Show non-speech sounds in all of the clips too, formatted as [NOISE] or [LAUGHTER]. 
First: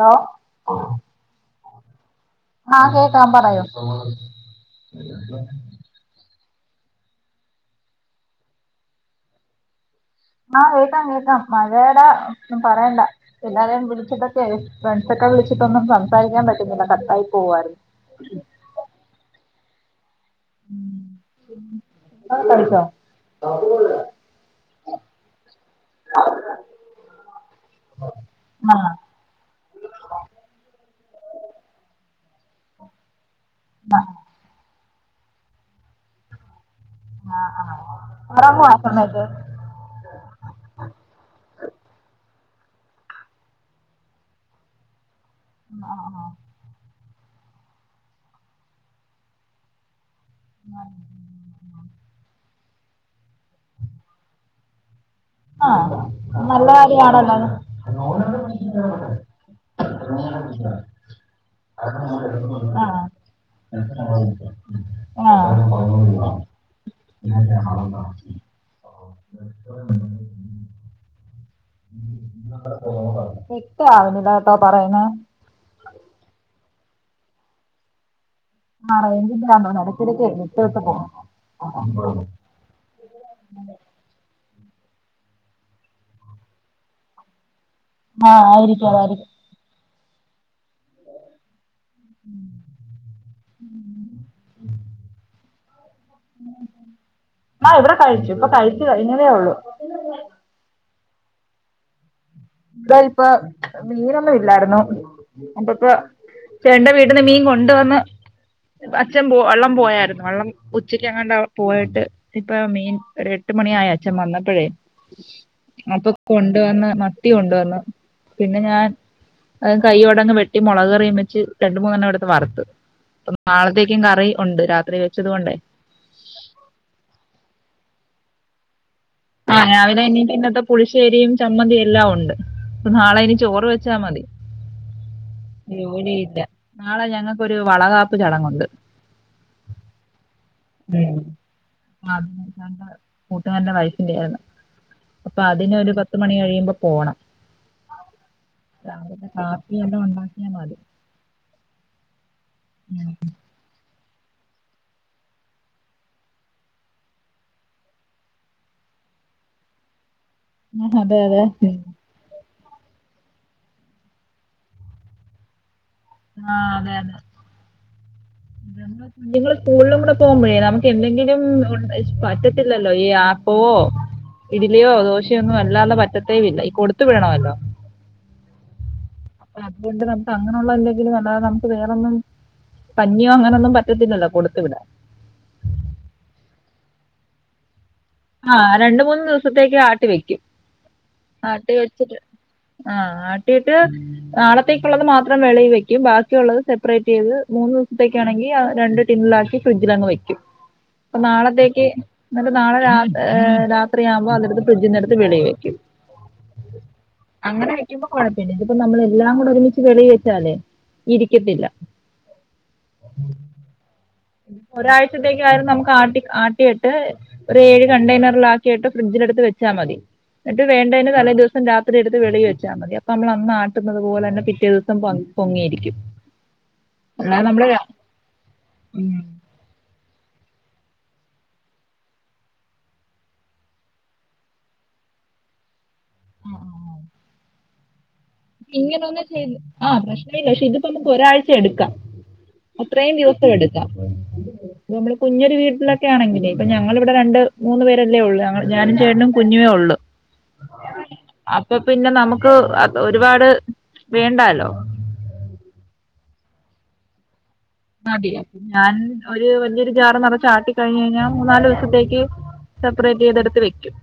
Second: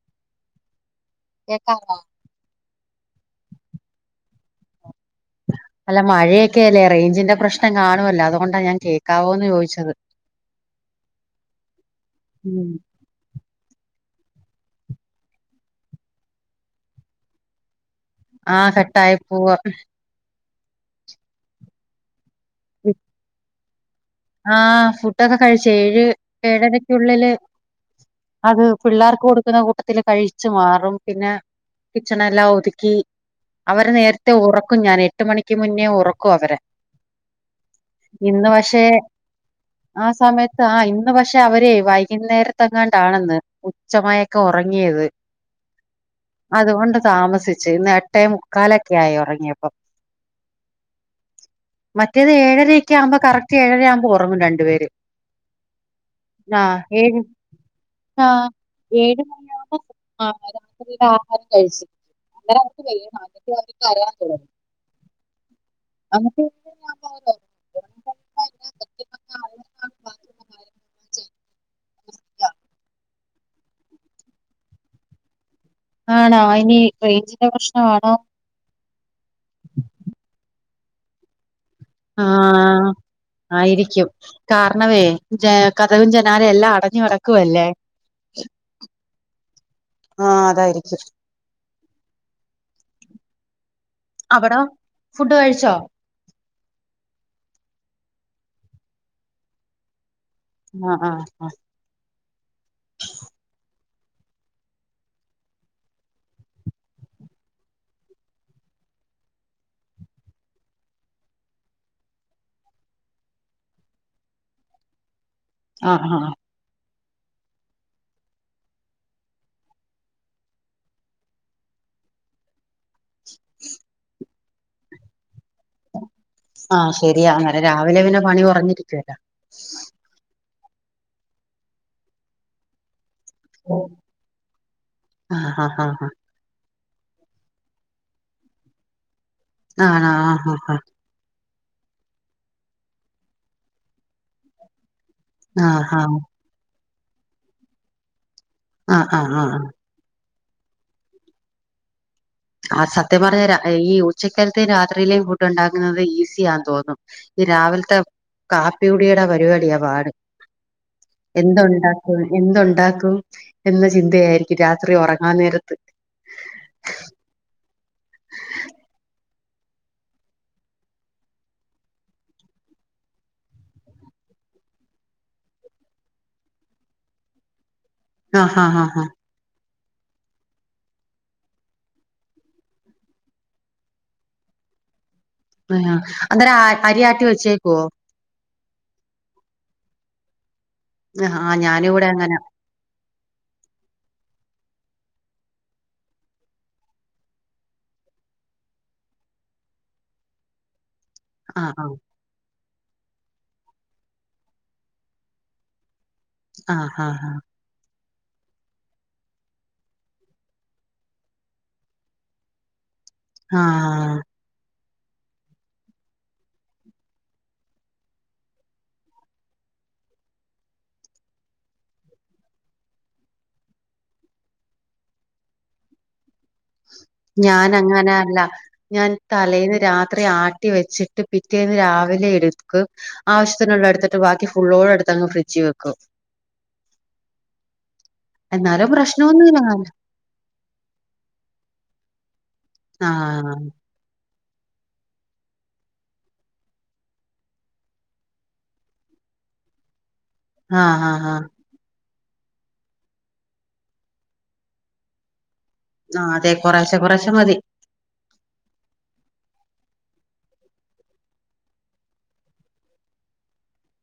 Hello കേക്കാവോ? ആഹ് കേക്കാം പറയൂ. അല്ല മഴയക്കെ അല്ലേ. റേഞ്ചിന്റെ പ്രശ്നം കാണുവല്ലോ. അതുകൊണ്ടാ ഞാൻ കേൾക്കാവോ എന്ന് ചോദിച്ചത്. ആഹ് കേൾക്കാം കേൾക്കാം. മഴേട ഒന്നും പറയണ്ട. ആരെയും വിളിച്ചിട്ടൊക്കെ, ഫ്രണ്ട്സ ഒക്കെ വിളിച്ചിട്ടൊന്നും സംസാരിക്കാൻ പറ്റുന്നില്ല. കട്ടായി പോവായിരുന്നു. [UNINTELLIGIBLE] ആ കട്ടായി പോവ. ആ കഴിച്ച. ആ ആ ഫുട്ടൊക്കെ കഴിച്. ഏഴ് ഏഴരക്കുള്ളില്. അത് ആഹ് പിള്ളേർക്ക് കൊടുക്കുന്ന കൂട്ടത്തില് കഴിച്ചു മാറും. പിന്നെ, കിച്ചണെല്ലാം ഒതുക്കി, അവര് ആഹ് നേരത്തെ ഉറക്കും ഞാന്. എട്ട് മണിക്ക് മുന്നേ ഉറക്കും അവരെ. ആഹ ആ. ഇന്ന് ഉറങ്ങോ ആ പക്ഷെ സമയത്ത്. ആ സമയത്ത് ആ ഇന്ന് പക്ഷെ അവരെ, വൈകുന്നേരത്തെ ങ്ങണ്ടാണെന്ന്, ഉച്ചമയക്കം ഉറങ്ങിയത്. ഉം ആഹ ആഹ. അതുകൊണ്ട് താമസിച്ച്. ഇന്ന് എട്ടേ മുക്കാലൊക്കെ ആയി ഉറങ്ങിയപ്പം. [INAUDIBLE] മറ്റേത് ഏഴരക്കെ ആകുമ്പോൾ, കറക്റ്റ് ഏഴര ആവുമ്പോൾ ഉറങ്ങും രണ്ട്‌ പേര്. അ നല്ല കാര്യ ആണല്ലത്. ആഹ് ഏഴ് മണിയാവുമ്പോ ആഹ് രാത്രിയിലെ ആഹാരം കഴിച്ച് അന്നേരം അവർക്ക് വേണം എന്നിട്ട് അവര് കരയാൻ തുടങ്ങും ആ എന്നിട്ട് ഏഴരയാവുമ്പോ അവര് ഉറങ്ങും. [INAUDIBLE] [UNINTELLIGIBLE] ക്ലിക്ക് ആവുന്നില്ലാട്ടോ പറയണെ. ആണോ ഇനി റേഞ്ചിന്റെ പ്രശ്നമാണോ? ആ റേഞ്ച് ഇല്ലാന്ന് തോന്നണ്. ഇടകെടയ്ക്കു വിട്ട് വിട്ട് പോവുന്നു. [INAUDIBLE] ആ ആയിരിക്കും. കാരണവേ ജ കഥകും ജനാലെ എല്ലാം അടഞ്ഞു കിടക്കുവല്ലേ. ആഹ് ആയിരിക്കാം, ആയിരിക്കാം. ആഹ് അതായിരിക്കും. അവിട ഫുഡ് കഴിച്ചോ? ആ ഇവിടെ കഴിച്ചു. ഇവിടെ കഴിച്ചു കഴിഞ്ഞതേ ഉള്ളു. ആ ആഹ ഹ. [UNINTELLIGIBLE] ഇപ്പൊ മീനൊന്നും ഇല്ലായിരുന്നു. അണ്ട്ട് ഇപ്പ ചേട്ടന്റാ വീട്ടീന്ന് മീൻ കൊണ്ടു വന്ന്. അച്ഛൻ പോ വള്ളം പോയായിരുന്നു. വള്ളം ഉച്ചയ്ക്ക് അങ്ങാണ്ട പോയിട്ട് ഇപ്പ മീൻ ഒരു എട്ട് മണിയായ അച്ഛൻ വന്നപ്പോഴേ അപ്പൊ ആഹ് ആഹ് കൊണ്ടുവന്ന് മത്തി കൊണ്ടുവന്ന് പിന്നെ ഞാൻ അഹ് കൈയോടങ്ങ് വെട്ടി മുളകറിയും വിച്ച് രണ്ടണ്ട് മൂന്നെണ്ണംടുത്ത് വറത്ത് നാളത്തേക്കും കറി ഉണ്ട് രാത്രി വെച്ചത് കൊണ്ടേ ആഹ് ശരിയാ അന്നേരം രാവിലെ പിന്നെ പണി കുറഞ്ഞിരിക്കുവല്ലോ ആഹ് രാവിലെ എനി ഇന്നത്തെ പുളിശ്ശേരിയും ചമ്മന്തിയും എല്ലാം ഉണ്ട് നാളെ എനി ചോറ് വെച്ചാ മതി ആഹ് ഹാ ഹാ ഹാ ജോലില്ല നാളെ ഞങ്ങൾക്കൊരു വളകാപ്പ് ചടങ്ങുണ്ട് ആണോ ആഹ് ആഹ് ആഹ് [UNINTELLIGIBLE] കൂട്ടുകാരന്റെ വൈഫിന്റെ ആയിരുന്നു അപ്പൊ ഹാ അതിന ആഹ് ഒരു ഹാ പത്ത് മണി കഴിയുമ്പോ പോകണം ആഹ് രാവിലത്തെ ആഹ് ആഹ് കാപ്പി എല്ലാം ഉണ്ടാക്കിയാൽ മതി ആഹ് സത്യം പറഞ്ഞു രാ ഈ ഉച്ചക്കാത്തെ രാത്രിയിലേും ഫുഡ് ഉണ്ടാക്കുന്നത് ഈസിയെന്ന് തോന്നും ഈ രാവിലത്തെ കാപ്പി കുടിയുടെ പരിപാടിയാ പാട് അതെ അതെ എന്തുണ്ട എന്തു ഉണ്ടാക്കും എന്ന ചിന്തയായിരിക്കും രാത്രി ഉറങ്ങാൻ നേരത്ത് ആഹ് അതെ അതെ [INAUDIBLE] നിങ്ങളൾ സ്കൂളിലും കൂടെ പോകുമ്പോഴേ നമുക്ക് എന്തെങ്കിലും പറ്റത്തില്ലല്ലോ ഈ ആപ്പോവോ ഇഡലിയോ ദോശയോ ഒന്നും അല്ലാതെ പറ്റത്തേ ഇല്ല ഈ കൊടുത്ത് വിടണമല്ലോ ആഹ് ആഹ് ആഹ് അപ്പൊ അതുകൊണ്ട് നമുക്ക് അങ്ങനെയുള്ള എല്ലെങ്കിലും അല്ലാതെ നമുക്ക് വേറൊന്നും കഞ്ഞിയോ അങ്ങനെ ഒന്നും പറ്റത്തില്ലോ കൊടുത്തുവിട ആഹ് അന്തേരം അരിയാട്ടി വെച്ചേക്കുവോ ആഹ് രണ്ട മൂന്ന് ദിവസത്തേക്ക് ആട്ടി വെക്കും ആഹ് ആട്ടി ഞാനും കൂടെ വെച്ചിട്ട് അങ്ങനെ ആഹ് ആട്ടിട്ട് നാളത്തേക്കുള്ളത് മാത്രം വെളയിൽ വെക്കും ബാക്കിയുള്ളത് സെപ്പറേറ്റ് ചെയ്ത് മൂന്ന് ദിവസത്തേക്കാണെങ്കിൽ രണ്ട ണ്ട് ടിന്നിനാതാന്നാക്കി ഫ്രിഡ്ജിൽ അന്ന് വെക്കും ആഹ് ആഹ് നാളത്തേക്ക് നാളെ ഏഹ രാത്രിയാകുമ്പോൾ അടുത്ത് ഫ്രിഡ്ജിന്റെടുത്ത് വെളി വെക്കും ആഹ ആഹ ആഹ അങ്ങനെ വെക്കുമ്പോ കൊഴപ്പല്ല ഇതിപ്പോ നമ്മള എല്ലാം കൂടെ ഒരുമിച്ച് വെളി വെച്ചാലേ ഇരിക്കത്തില്ല [INAUDIBLE] ആഹ് ഒരാഴ്ചത്തേക്കായിരുന്നു നമുക്ക് ആട്ടി ആട്ടിട്ട് ഒരു ഏഴ് കണ്ടെയ്നറൽ ആക്കിയിട്ട് ഫ്രിഡ്ജില് എടുത്ത് വെച്ചാൽ മതി എന്നട്ട് വേണ്ടതിന് തലേ ദിവസം രാത്രി എടുത്ത് വെളി വച്ചാൽ മതി അപ്പൊ നമ്മൾ അന്നാട്ടുന്നത് പോലെന്നെ പിറ്റേ ദിവസം പൊങ്ങിയിരിക്കും അല്ലാതെ നമ്മള് ഞാൻ ര- അങ്ങനെ അല്ല ഞാൻ ഉം. തലേന്ന് രാത്രി ആട്ടി ട്ടി വെച്ചിട്ട് പിറ്റേന്ന് രാവിലെ എടുക്കും ആവശ്യത്തിനുള്ള എടുത്തിട്ട് ബാക്കി ഫുള്ളോടെ അടുത്ത് അങ് ഫ്രിഡ്ജ് വെക്കും ആഹ് ആഹ് ആഹ് എന്നാലും ഇങ്ങനൊന്ന ചെയ് പ്രശ്നമൊന്നുമില്ല ആഹ് പ്രശ്ന ഇല്ലക്ഷ് ഇത് ഇപ്പ നമുക്ക് ഒരാഴ്ച എടുക്കാം അത്രയും ദിവസം ആഹ് എടുക്കാം ഇപ്പ നമ്മള് കുഞ്ഞൊരു വീട്ടിലൊക്കെ ആണെങ്കേ ഇപ്പൊ ഞങ്ങളിവിടെ രണ്ട് മൂന്ന് പേരല്ലേ ഉള്ളൂ ഞാനും ചേട്ടനും കുഞ്ഞു ഉള്ളൂ [INAUDIBLE] ആഹ് ആഹ് ആഹ് അപ്പൊ പിന്നെ നമുക്ക് അത് ഒരുപാട് വേണ്ടാലോ ആഹ് അതെ കുറശെ കുറശെ മതി മതിയോ ഞാൻ ഒരു വലിയൊരു ജാർ നിറച്ചാട്ടി കഴിഞ്ഞ് കഴിഞ്ഞാൽ മൂന്നാല് ദിവസത്തേക്ക് സെപ്പറേറ്റ് ചെയ്തെടുത്ത് വെക്കും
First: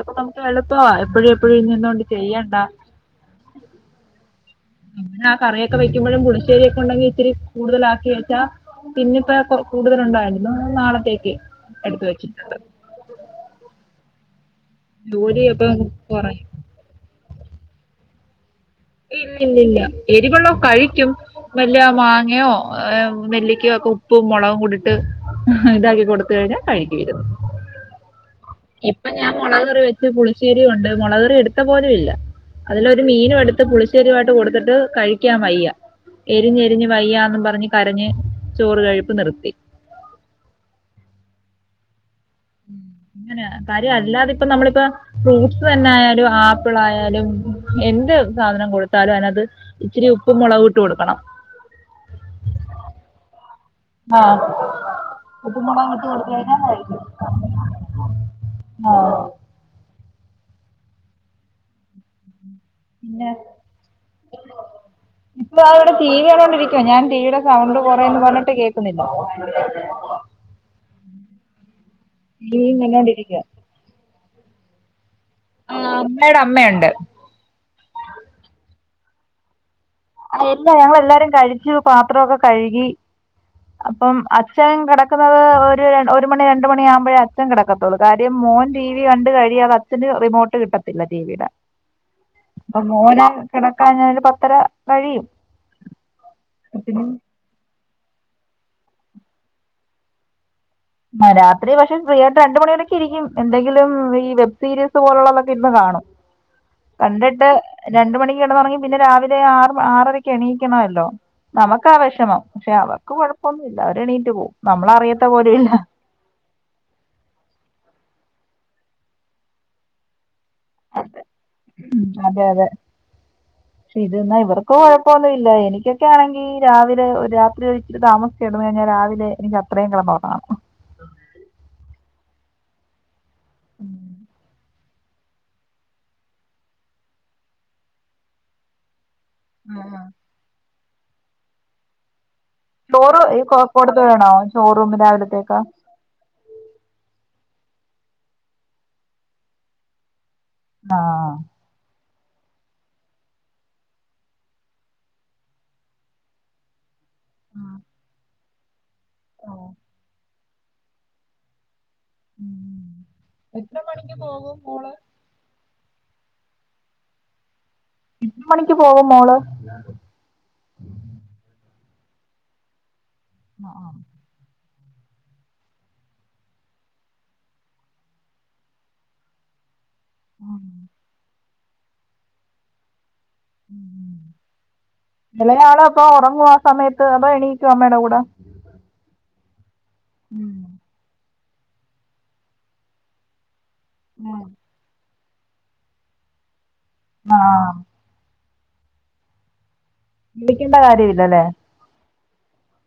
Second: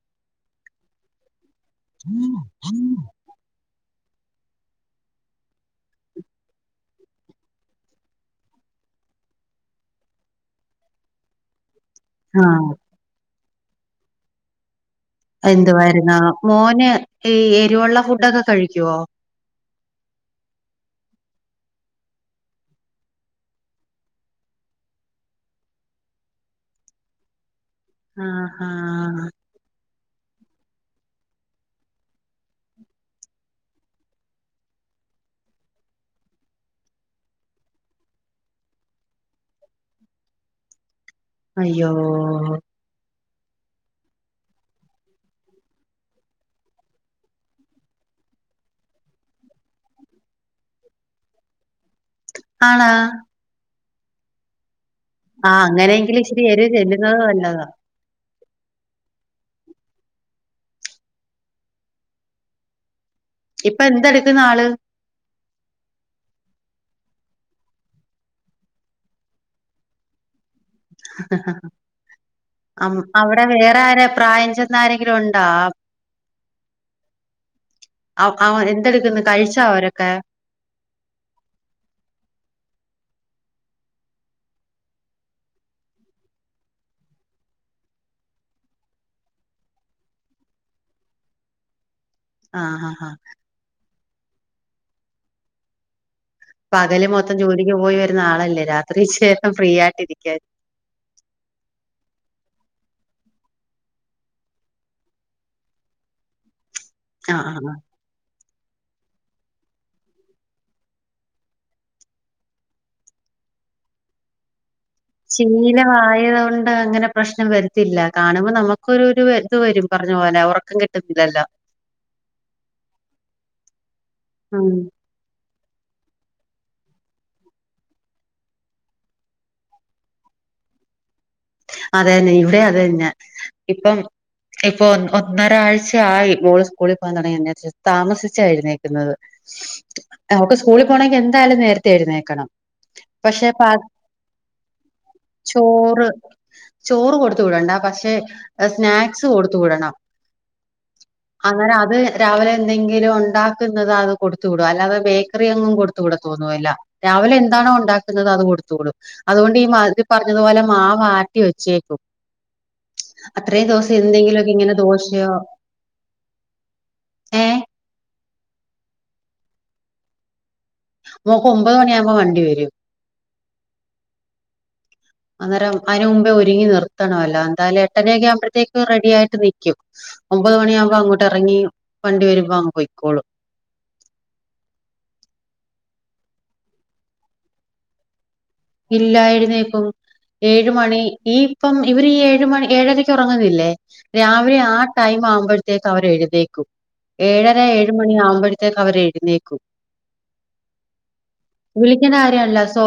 അപ്പൊ നമുക്ക് എളുപ്പവ എപ്പോഴും എപ്പോഴും എന്തോണ്ട് ചെയ്യണ്ട ന്നാ ആ കറിയൊക്കെ വെക്കുമ്പോഴും പുളശ്ശേരി ഒക്കെ ഉണ്ടെങ്കിൽ ഇത്തിരി കൂടുതലാക്കി വെച്ചാ പിന്നിപ്പോ കൂടുതൽ ഉണ്ടായിരുന്നു നാളത്തേക്ക് എടുത്ത വെച്ചിട്ടുണ്ട് ആഹ് ജോലിയൊക്കെ എന്തുവായിരുന്നോ കുറയും മോന് ഈ എരിവുള്ള ഫുഡൊക്കെ കഴിക്കുവോ ഇല്ല ഇല്ല എരിവെള്ളോ കഴിക്കും മെല്ലിയ മാങ്ങയോ നെല്ലിക്കോ ഒക്കെ ഉപ്പും മുളകും കുട്ടിട്ട് ഇതാക്കി കൊടുത്ത കഴിഞ്ഞാൽ കഴികിയിരുന്നു ആ ആ ആഹാ മുളകറി വെച്ച് പുളിശ്ശേരി കൊണ്ട് മുളകറി എടുത്ത പോലും ഇല്ല അതിലൊരു മീനും എടു ത്ത് പുളിശ്ശേരിമായിട്ട് കൊടുത്തിട്ട് കഴിക്കാൻ വയ്യ എരിഞ്ഞ് എരിഞ്ഞ് വയ്യാന്ന് പറഞ്ഞ് കരഞ്ഞ് ചോറ്കഴിപ്പ് നിർത്തി അയ്യോ അങ്ങനെ കാര്യം അല്ലാതെ ഇപ്പൊ നമ്മളിപ്പോ ഫ്രൂട്ട്സ് തന്നെ ആയാലും ആപ്പിൾ ആയാലും എന്ത് സാധനം കൊടുത്താലും അയിന്അത് ഇത്തിരി ഉപ്പ് മുളക് ഇട്ട് കൊടുക്കണം ആണോ ആഹ് ആഹ് ഉപ്പും മുളകും ഇട്ട് അങ്ങനെയെങ്കിൽ കൊടുത്താൽ ഇച്ചിരി കഴിഞ്ഞാൽ എരിവ് കഴിക്കും ചെല്ലുന്നത് നല്ലതാ ആഹ് പിന്നെ ഇപ്പൊ എന്ത് എടുക്കുന്നു ആള് ഉം ഇ ഇവിടെ ടി വി കണ്ട് കൊണ്ടിരിക്കുവോ ഞാൻ ടിവിയുടെ സൗണ്ട് കുറേന്ന് പറഞ്ഞിട്ട് കേൾക്കുന്നില്ല [UNINTELLIGIBLE] ടിവിയും കണ്ടോണ്ടിരിക്കുക അവിടെ വേറെ ആരെ പ്രായംചെന്ന ആരെങ്കിലും ഉണ്ടോ ആ അമ്മയുടെ അമ്മയുണ്ട് അവ എന്തെടുക്കന്ന് കഴിചോ അവരൊക്കെ എല്ലാ ഞങ്ങൾ എല്ലാരും കഴിച്ചു പാത്രമൊക്കെ കഴുകി അപ്പം അച്ഛൻ കിടക്കുന്നത് ഒരു ഒരു മണി രണ്ട് മണിയ ആകുമ്പോഴേ അച്ഛൻ കിടക്കു ള്ളൂ കാര്യം മോൻ ടി വി കണ്ട് കഴിയാ അത് അച്ഛന് റിമോട്ട് കിട്ടത്തില്ല ടിവിയുടെ ആഹ് ആഹ് ആഹ് മോന് കിടക്കാൻ ഒരു പത്രര കഴിയും പിന്നെ പകല് മൊത്തം ജോലിക്ക് പോയി വരുന്ന ആളല്ലേ രാത്രി ശേഷം ഫ്രീ ആയിട്ടിരികാരിക്കും രാത്രി പക്ഷെ ഫ്രീയായിട്ട് രണ്ട് മണിയൊക്കെ ഇരിക്കും എന്തെങ്കിലും ഈ വെബ് സീരീസ് പോലുള്ളതൊക്കെ ഇരുന്ന് കാണും ആഹ് കണ്ടിട്ട് ആഹ് ആഹ് രണ്ട് മണിക്ക് കിടന്നുറങ്ങി പിന്നെ രാവിലെ ആ ആറരക്ക് എണീക്കണമല്ലോ നമ്മക്ക വേഷമം പക്ഷെ അവർക്ക് കൊഴപ്പമൊന്നും ഇല്ല അവര് എണീറ്റ് പോകും നമ്മൾ അറിയ ശീലമായതുകൊണ്ട് അങ്ങനെ പ്രശ്നം വരിത്തില്ല കാണുമ്പോൾ നമുക്കൊ ഒരു ഇത് വരും പറഞ്ഞ പോലെ അതെ കിട്ടുന്നില്ലല്ലോ അതെ അതെ ശ് ഇത് ന്നാ ഉം ഇവർകൊഴ പ്പൊന്നും ഇല്ല എനിക്കൊക്കെ ആണെങ്കിൽ രാവിലെ രാത്രി ഒഴിച്ച് താമസിച്ച് കിടന്നാൽ കഴിഞ്ഞാൽ രാവിലെ എനിക്ക് ഇത്രയും കളം അവാണ് അതെന്നെ ഇവിടെ അതെ തന്നെ ഇപ്പം ഇപ്പൊ ഒന്നരാഴ്ചയായി മോള് സ്കൂളിൽ പോകൻ തുടങ്ങി താമസിച്ചായിരുന്നേ നമുക്ക് സ്കൂളിൽ പോണെങ്കിൽ എന്തായാലും നേരത്തെ എഴുന്നേക്കണം ചോർ ഈ പക്ഷെ കൊടുത്ത വേണോ ഷോറൂമിൽവലത്തേക്കാ ഓർ ചോറ് കൊടുത്ത വിടണ്ട പക്ഷേ സ്നാക്സ് കൊടുത്തു വിടണം ആഹാ അങ്ങനെ അത് രാവിലെ എന്തെങ്കിലും ഉണ്ടാക്കുന്നത് അത് കൊടുത്ത് വിടും അല്ലാതെ ബേക്കറി അങ്ങും കൊടുത്തുവിടതൊന്നും ഇല്ല രാവിലെ എന്താണോ ഉണ്ടാക്കുന്നത് അത് കൊടുത്തുകൂടും അതുകൊണ്ട് ഈ ആഹ് മരി പറഞ്ഞതുപോലെ മാവാ വെച്ചേക്കും അത്രേ എത്ര ദിവസം മണിക്ക് എന്തെങ്കിലുമൊക്കെ പോകും ഇങ്ങനെ മോള് ദോശയോ ഏ ഇത്ര മണിക്ക് പോകും മോള് മോക്ക് ഒമ്പത് മണിയാവകുമ്പോ വണ്ടി വരും ആഹ് ആഹ് അന്നേരം അന് മുമ്പേ ഒരുങ്ങി നിർത്തണമല്ലോ എന്താലും എട്ടണെയ ഒക്കെ ആവുമ്പഴേക്ക് റെഡിയായിട്ട് ന ഒമ്പത് ആഹ് മണിയാകുമ്പോ അങ്ങോട്ട് ഇറങ്ങി വണ്ടി വരുമ്പോ അങ്ങ് പോക്കോളൂ ഇളയാള അപ്പ ഉറങ്ങുവ ആ സമയത്ത് അത എണീക്കുവാ മേട കൂടെ ഇല്ലായിരുന്നേക്കും ഏഴ മണി ഈ ഇപ്പം ഇവര് ഈ ഏഴ മണി ഏഴരക്ക് ഉറങ്ങുന്നില്ലേ രാവിലെ ആഹ് ടൈം ആവുമ്പോഴത്തേക്ക് അവർ എഴുതേക്കും ആഹ് ഏഴരഴു മ മണിയ ആഖുമ്പഴത്തേ അവരെഴുന്നേക്കും വിളിക്കേണ്ട കാര്യ ഇല്ലല്ലേ വിളിക്കണ്ട കാര്യല്ല സോ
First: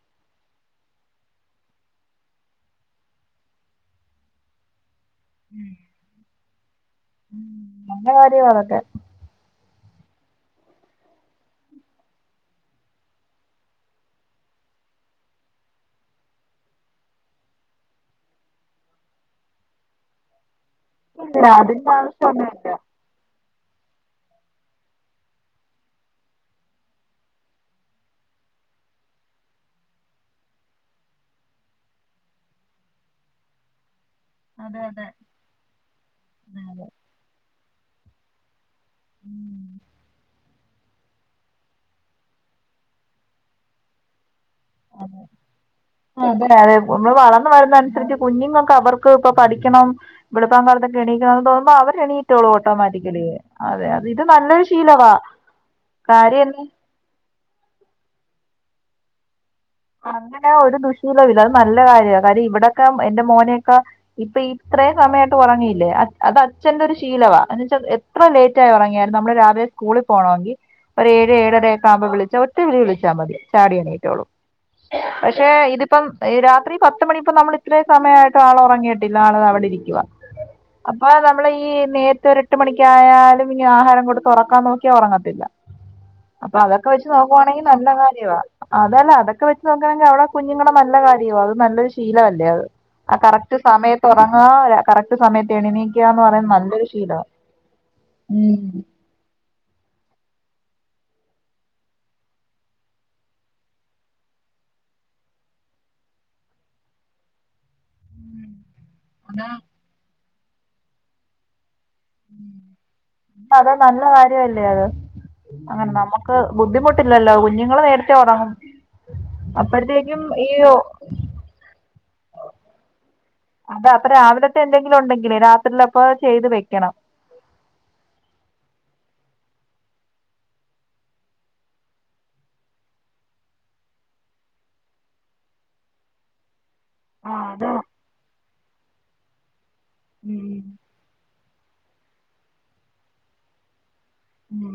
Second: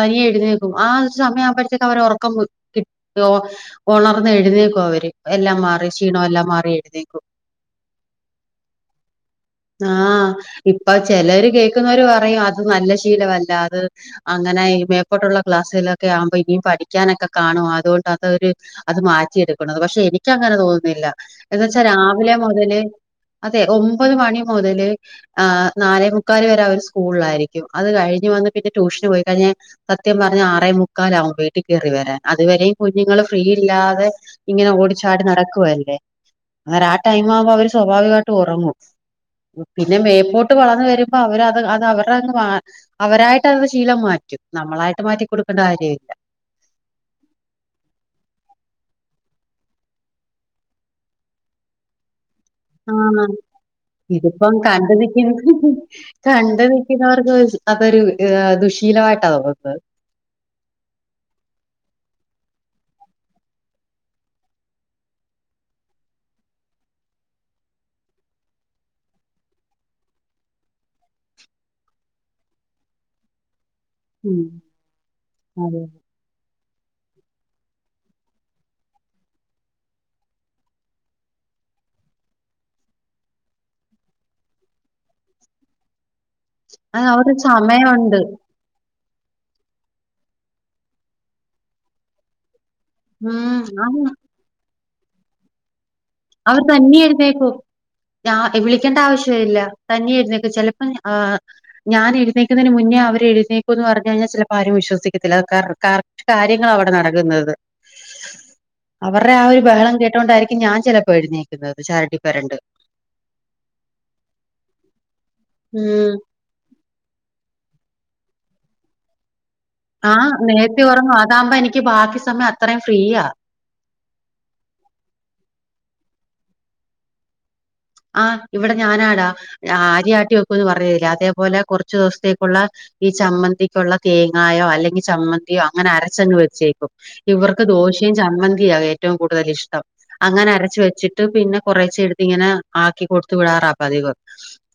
തനിയെ എഴുുന്നേക്കും ആ ഒരു സമയ ആവുമ്പോഴത്തേക്കക്ക് അവരെ ഉറക്കം കിട്ട ഉണർന്ന് എഴുന്നേക്കും അവര് എല്ലാം മാറി ക്ഷീണമ എല്ലാം മാറി എഴുന്നേക്കും ഉം നല്ല വാര്യ വതൊക്കെ ആഹ് ഇപ്പൊ ചിലര് കേക്കുന്നവര് പറയും അത് നല്ല ശീലമല്ല അത് അങ്ങനെ മേപ്പെട്ടുള്ള ക്ലാസ്സുകളിലൊക്കെ ആവുമ്പോ ഇനിയും പഠിക്കാനൊക്കെ കാണും അതുകൊണ്ട് അതൊരു അത് മാറ്റിയെടുക്കുന്നത് പക്ഷെ എനിക്ക് അങ്ങനെ തോന്നുന്നില്ല ഇല്ല എന്ന വച്ചാൽ അതിന്റെ രാവിലെ ആവശ്യമൊന്നുമില്ല മുതല് അതെ ഒമ്പത് മണി മുതല് ആഹ് നാലേമുക്കാൽ വരെ ഒരു സ്കൂളിലായിരിക്കും അത് കഴിഞ്ഞഞ് വന്ന് പിന്നെ ട്യൂഷന് പോയി കഴിഞ്ഞഞ് സത്യം പറഞ്ഞഞ് ആറേ മുക്കാല ആവും വീട്ടിൽ കയറി വരാൻ അതുവരെയും കുഞ്ഞുങ്ങൾ ഫ്രീയില്ലാതെ ഇങ്ങനെ അതെ അതെ ഓടിച്ചാടി നടക്കുവല്ലേ അങ്ങനെ ആ ടൈം ആവുമ്പോ അവര് സ്വാഭാവികമായിട്ട് ഉറങ്ങും ഉം പിന്നെ മേപ്പോോട്ട് വളർന്ന വരുമ്പോ അവരത് അത് അവരുടെ അങ്ങ് അവരായിട്ട് അ ശീലം മാറ്റി റ്റും നമ്മളായിട്ട് മാറ്റി കൊടുക്കേണ്ട കാര്യമ ഇല്ല അഹ് അതെ ഉമ്മൾ വളർന്നന്ന് വരുന്നതനുസരിച്ച് കുഞ്ഞുങ്ങൾക്ക് അവർക്ക് ഇപ്പൊ പഠിക്കണം വളപ്പം കാലത്ത്ക്ക എണിക്കണന്ന് തോന്ന്പോ അവ എണീട്ടളോട്ടെ ആഹ് ഓട്ടോമാറ്റിക്കലി അതെ അ ഇത് ഇതിപ്പം നല്ലൊരു കണ്ടു ശീലവാ കാര്യ വർക്ക് അതൊരു ദുശീലമായിട്ടാ നോന്നുന്നത് അങ്ങനെ ഒരു ദുശീല ഇല്ല അത് നല്ല കാര്യമാണ് കാര് ഇവിടെൊക്കെ എന്റെ മോനെയൊക്കെ ഇപ്പൊ ഇത്രയും സമയമായിട്ട് ഉറങ്ങിയില്ലേ അത് അച്ഛന്റെ ഒരു ശീലവാ എന്ന വെച്ചാ എത്ര ലേറ്റ ആയി ഉറങ്ങിയായിരുന്നു നമ്മള് രാവിലെ സ്കൂളിൽ പോകണമെങ്കിൽ ഒ ഏഴ് ഏഴരക്ക ആഉമ്പോ വിളിച്ച ഒരി വിടി വിളിച്ചാൽ മതി ചാടിയണീട്ട ഉം പക്ഷെ അതെ ഇതിപ്പം രാത്രി പത്ത മണി ഇപ്പോ നമ്മൾ ഇത്രേ സമയമായിട്ട് ആൾ ഉറങ്ങിയിട്ടില്ല ആള് അവിടെ ഇരിക്കുവ അപ്പൊ നമ്മൾ ഈ നേരത്തെ ഒരു എട്ട് മണിക്കായാലും ഇനി ആഹാരം കൊടുത്ത് ഉറക്കാൻ നോക്കിയാ ഉറങ്ങത്തില്ല അപ്പൊ അതൊക്കെ അത് വെച്ച് അവർക്ക് നോക്കുവാണെങ്കി നല്ല സമയമുണ്ട് കാര്യവാ അതല്ല അതൊക്കെ വെച്ച് നോക്കണെങ്കിൽ അവിടെ കുഞ്ഞുങ്ങളടെ നല്ല കാര്യവും അത് നല്ലൊ ശീലമല്ലേ അത് ആഹ് കറക്റ്റ് ഉം അത് സമയത്ത് ഉറങ്ങാ കറക്റ്റ് സമയത്ത് എണിനീ അവർ തന്നെയായിരുന്നേ പോ ഞ വിളിക്കേണ്ട ആവശ്യ ഇല്ല താനിയെ നിക്കച്ചല്ലപ്പ ആഹ് ഞാൻ എഴുന്നേക്കതിന് മുന്നേ അവരെഴുന്നേക്കു എന്ന് പറഞ്ഞ കഴിഞ്ഞാൽ ചിലപ്പോ ആരും വിസിക്കല്ല കാര്യങ്ങളാ അവിടെ നടക്കുന്നത് അവരുടെ ആ ഒരു ബഹളം കേട്ടോണ്ടായിരിക്കും ഞാൻ ചിലപ്പോ എഴുന്നേക്കുന്നത് ശാരട്ടി അത് നല്ല കാര്യല്ലേ അത് അങ്ങനെ ഉം നമുക്ക് ബുദ്ധിമുട്ടില്ലല്ലോ കുഞ്ഞുങ്ങള് നേരത്തെ ഉടങ്ങാം ആഹ് നേരത്തെ ഉറങ്ങു അതാകുമ്പോ എനിക്ക് ബാക്കി സമയം അത്രയും ഫ്രീയാ അതാ അപ്പൊ രാവിലത്തെ എന്തെങ്കിലും ഉണ്ടെങ്കിലേ രാത്രിയിലപ്പ ചെയ്ത് വെക്കണം ആഹ് ഇവിടെ ഞാനാടാ. ആഹ് അര്യാട്ടി വെക്കുംന്ന് പറഞ്ഞിര്ന്നില്ലെ അതേപോലെ കുറച്ചു ദിവസത്തേക്കുള്ള ഈ ചമ്മന്തിക്കുള്ള തേങ്ങായോ അല്ലെങ്കി ചമ്മന്തിയോ അങ്ങനെ അരച്ചങ് വെച്ചേക്കും ആ ഇവർക്ക് അതാ ദോശയും ചമ്മന്തിയാ ഏറ്റവും കൂടുതൽ ഇഷ്ടം. അങ്ങനെ ഉം അരച്ച് വെച്ചി ട്ട് പിന്നെ കൊറേച്ചെഎടുത്തിങ്ങനെ ആക്കി കൊടുത്ത് വിടാറാ പതിവ് ഉം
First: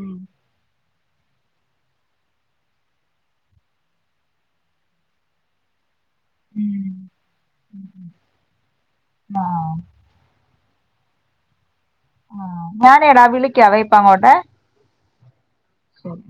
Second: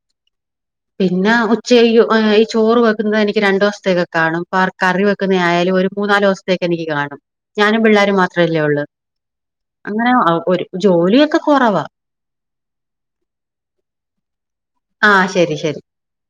പിന്നെ ഉച്ചയ്ക് ഈ ചോറ് വെക്കുന്നത് എനിക്ക് രണ്ടൊസത്തേക്കൊക്കെ കാണും. പാർ കറി വെ ക്കുന്ന ആയാലും ഒരു മൂന്നാല് ദുവസത്തേക്ക് എനിക്ക് കാണും. ഞാനും ഉം പിള്ളേരും മാത്രമല്ലേ ഒള്ളു ആ അങ്ങനെ അഹ് ഒരു ജോലിയൊക്കെ കൊറവാ ആഹ് ഞാനേടാ വിളിക്കാ വയപ്പാ അങ്ങോട്ട് ആഹ് ശരി ശരി ഉം ഉം